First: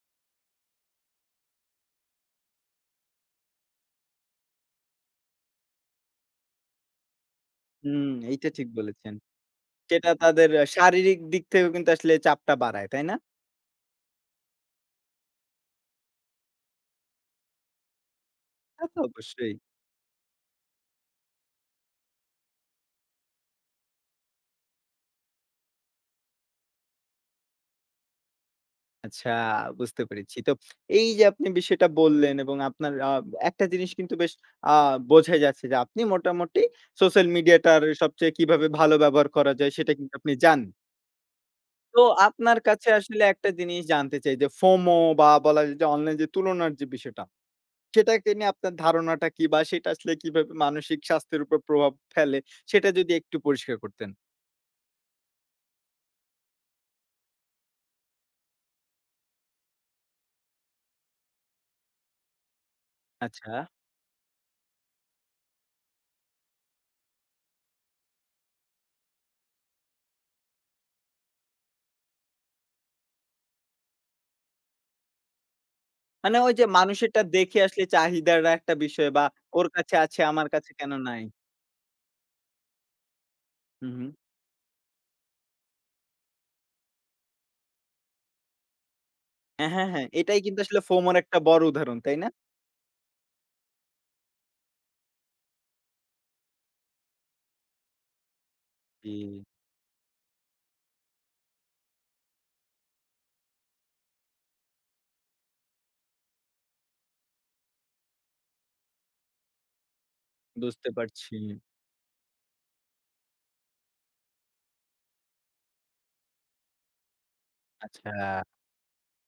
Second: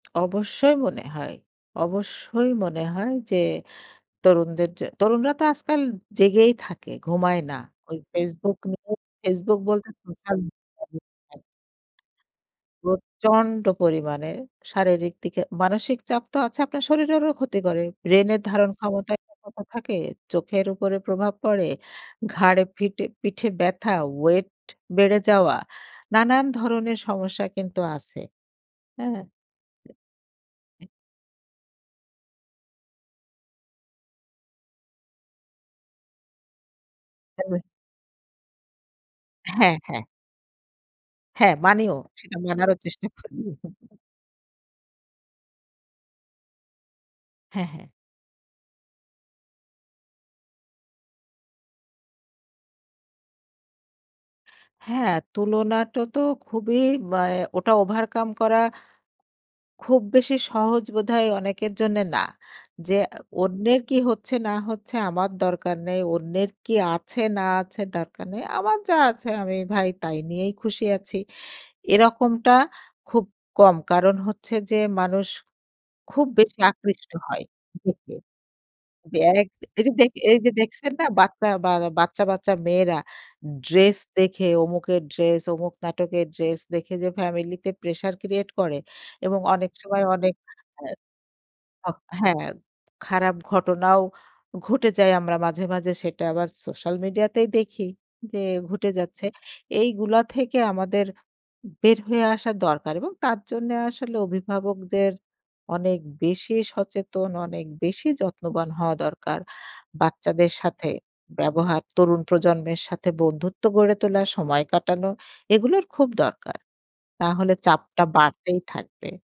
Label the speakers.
Speaker 1: অবশ্যই মনে হয়। অবশ্যই মনে হয় যে, তরুণদের যে তরুণরা তো আজকাল জেগেই থাকে, ঘুমায় না। ওই
Speaker 2: হুম, এইটা
Speaker 1: Facebook
Speaker 2: ঠিক
Speaker 1: নিয়ে।
Speaker 2: বলেছেন।
Speaker 1: Facebook বলতে
Speaker 2: যেটা
Speaker 1: সোশ্যাল
Speaker 2: তাদের আ শারীরিক
Speaker 1: মিডিয়া [unintelligible]
Speaker 2: দিক থেকেও কিন্তু আসলে চাপটা বাড়ায়, তাই না?
Speaker 1: প্রচণ্ড পরিমাণে শারীরিক দিকে মানসিক চাপ তো আছে, আপনার শরীরেরও ক্ষতি করে। ব্রেনের ধারণ
Speaker 2: তা তো
Speaker 1: ক্ষমতায়
Speaker 2: অবশ্যই।
Speaker 1: [unintelligible] থাকে, চোখের উপরে প্রভাব পড়ে, ঘাড়ে ফিটে পিঠে ব্যাথা, weight বেড়ে যাওয়া, নানান ধরনের সমস্যা কিন্তু আছে। হ্যাঁ?
Speaker 2: আচ্ছা, বুঝতে পেরেছি। তো
Speaker 1: এ
Speaker 2: এইযে আপনি বিষয়টা বললেন এবং আপনার আব একটা জিনিস কিন্তু বেশ আ বোঝাই যাচ্ছে যে, আপনি মোটামুটি সোশ্যাল
Speaker 1: [unintelligible]
Speaker 2: মিডিয়াটার সবচেয়ে কিভাবে ভালো ব্যবহার করা যায়
Speaker 1: হ্যাঁ,
Speaker 2: সেটা
Speaker 1: হ্যাঁ।
Speaker 2: কিন্তু আপনি জানেন।
Speaker 1: হ্যাঁ, মানিও।
Speaker 2: তো
Speaker 1: সেটা
Speaker 2: আপনার
Speaker 1: মানারও
Speaker 2: কাছে
Speaker 1: চেষ্টা
Speaker 2: আসলে
Speaker 1: করি।
Speaker 2: একটা জিনিস জানতে চাই যে, FOMO বা বলা যে, অনলাইন যে, তুলনার যে, বিষয়টা
Speaker 1: হ্যাঁ, হ্যাঁ।
Speaker 2: সেটাকে নিয়ে আপনার ধারণাটা কি বা সেটা আসলে কিভাবে মানসিক স্বাস্থ্যের উপর প্রভাব ফেলে? সেটা যদি একটু পরিষ্কার করতেন।
Speaker 1: হ্যাঁ, তুলনাটা তো খুবই ব্যা ওটা অ্যা overcome করা খুব বেশি সহজ বোধহয় অনেকের জন্যে না। যে, আ
Speaker 2: আচ্ছা।
Speaker 1: অন্যের কি হচ্ছে না হচ্ছে আমার দরকার নাই, অন্যের কি আছে না আছে দরকার নাই। আমার যা আছে আমি ভাই তাই নিয়েই খুশি আছি। এরকমটা খুব কম। কারণ হচ্ছে যে, মানুষ খুব
Speaker 2: মানে
Speaker 1: বেশি
Speaker 2: ওইযে
Speaker 1: আকৃষ্ট
Speaker 2: মানুষেরটা
Speaker 1: হয়
Speaker 2: দেখে আসলে
Speaker 1: দেখে।
Speaker 2: চাহিদার একটা বিষয়
Speaker 1: জী
Speaker 2: বা
Speaker 1: আরেক
Speaker 2: "ওর কাছে
Speaker 1: এইযে
Speaker 2: আছে আমার
Speaker 1: এইযে
Speaker 2: কাছে কেন
Speaker 1: দেখছেন না
Speaker 2: নাই?"
Speaker 1: বাচ্চা বা বাচ্চা, বাচ্চা মেয়েরা
Speaker 2: হুম,
Speaker 1: ড্রেস
Speaker 2: হুম।
Speaker 1: দেখে অমুকের ড্রেস অমুক নাটকের ড্রেস দেখে যে, ফ্যামিলিতে pressure create করে এবং
Speaker 2: হ্যাঁ,
Speaker 1: অনেক
Speaker 2: হ্যাঁ,
Speaker 1: সময়
Speaker 2: হ্যাঁ।
Speaker 1: অনেক
Speaker 2: এটাই কিন্তু আসলে
Speaker 1: হ্যাঁ।
Speaker 2: FOMOর একটা বড়
Speaker 1: হ
Speaker 2: উদাহরণ। তাই না?
Speaker 1: হ্যাঁ, খারাপ ঘটনাও ঘটে যায়। আমরা মাঝে, মাঝে সেটা আবার সোশ্যাল মিডিয়াতেই দেখি, যে, ঘটে যাচ্ছে।
Speaker 2: জি।
Speaker 1: এইগুলো থেকে আমাদের বের হয়ে আসা দরকার এবং তার জন্যে আসলে অভিভাবকদের অনেক বেশি সচেতন, অনেক বেশি যত্নবান হওয়া দরকার বাচ্চাদের সাথে
Speaker 2: বুঝতে পারছি।
Speaker 1: ব্যবহার, তরুণ প্রজন্মের সাথে বন্ধুত্ব গড়ে তোলা, সময় কাটানো এগুলোর খুব দরকার। না হলে চাপটা
Speaker 2: আচ্ছা।
Speaker 1: বাড়তেই থাকবে।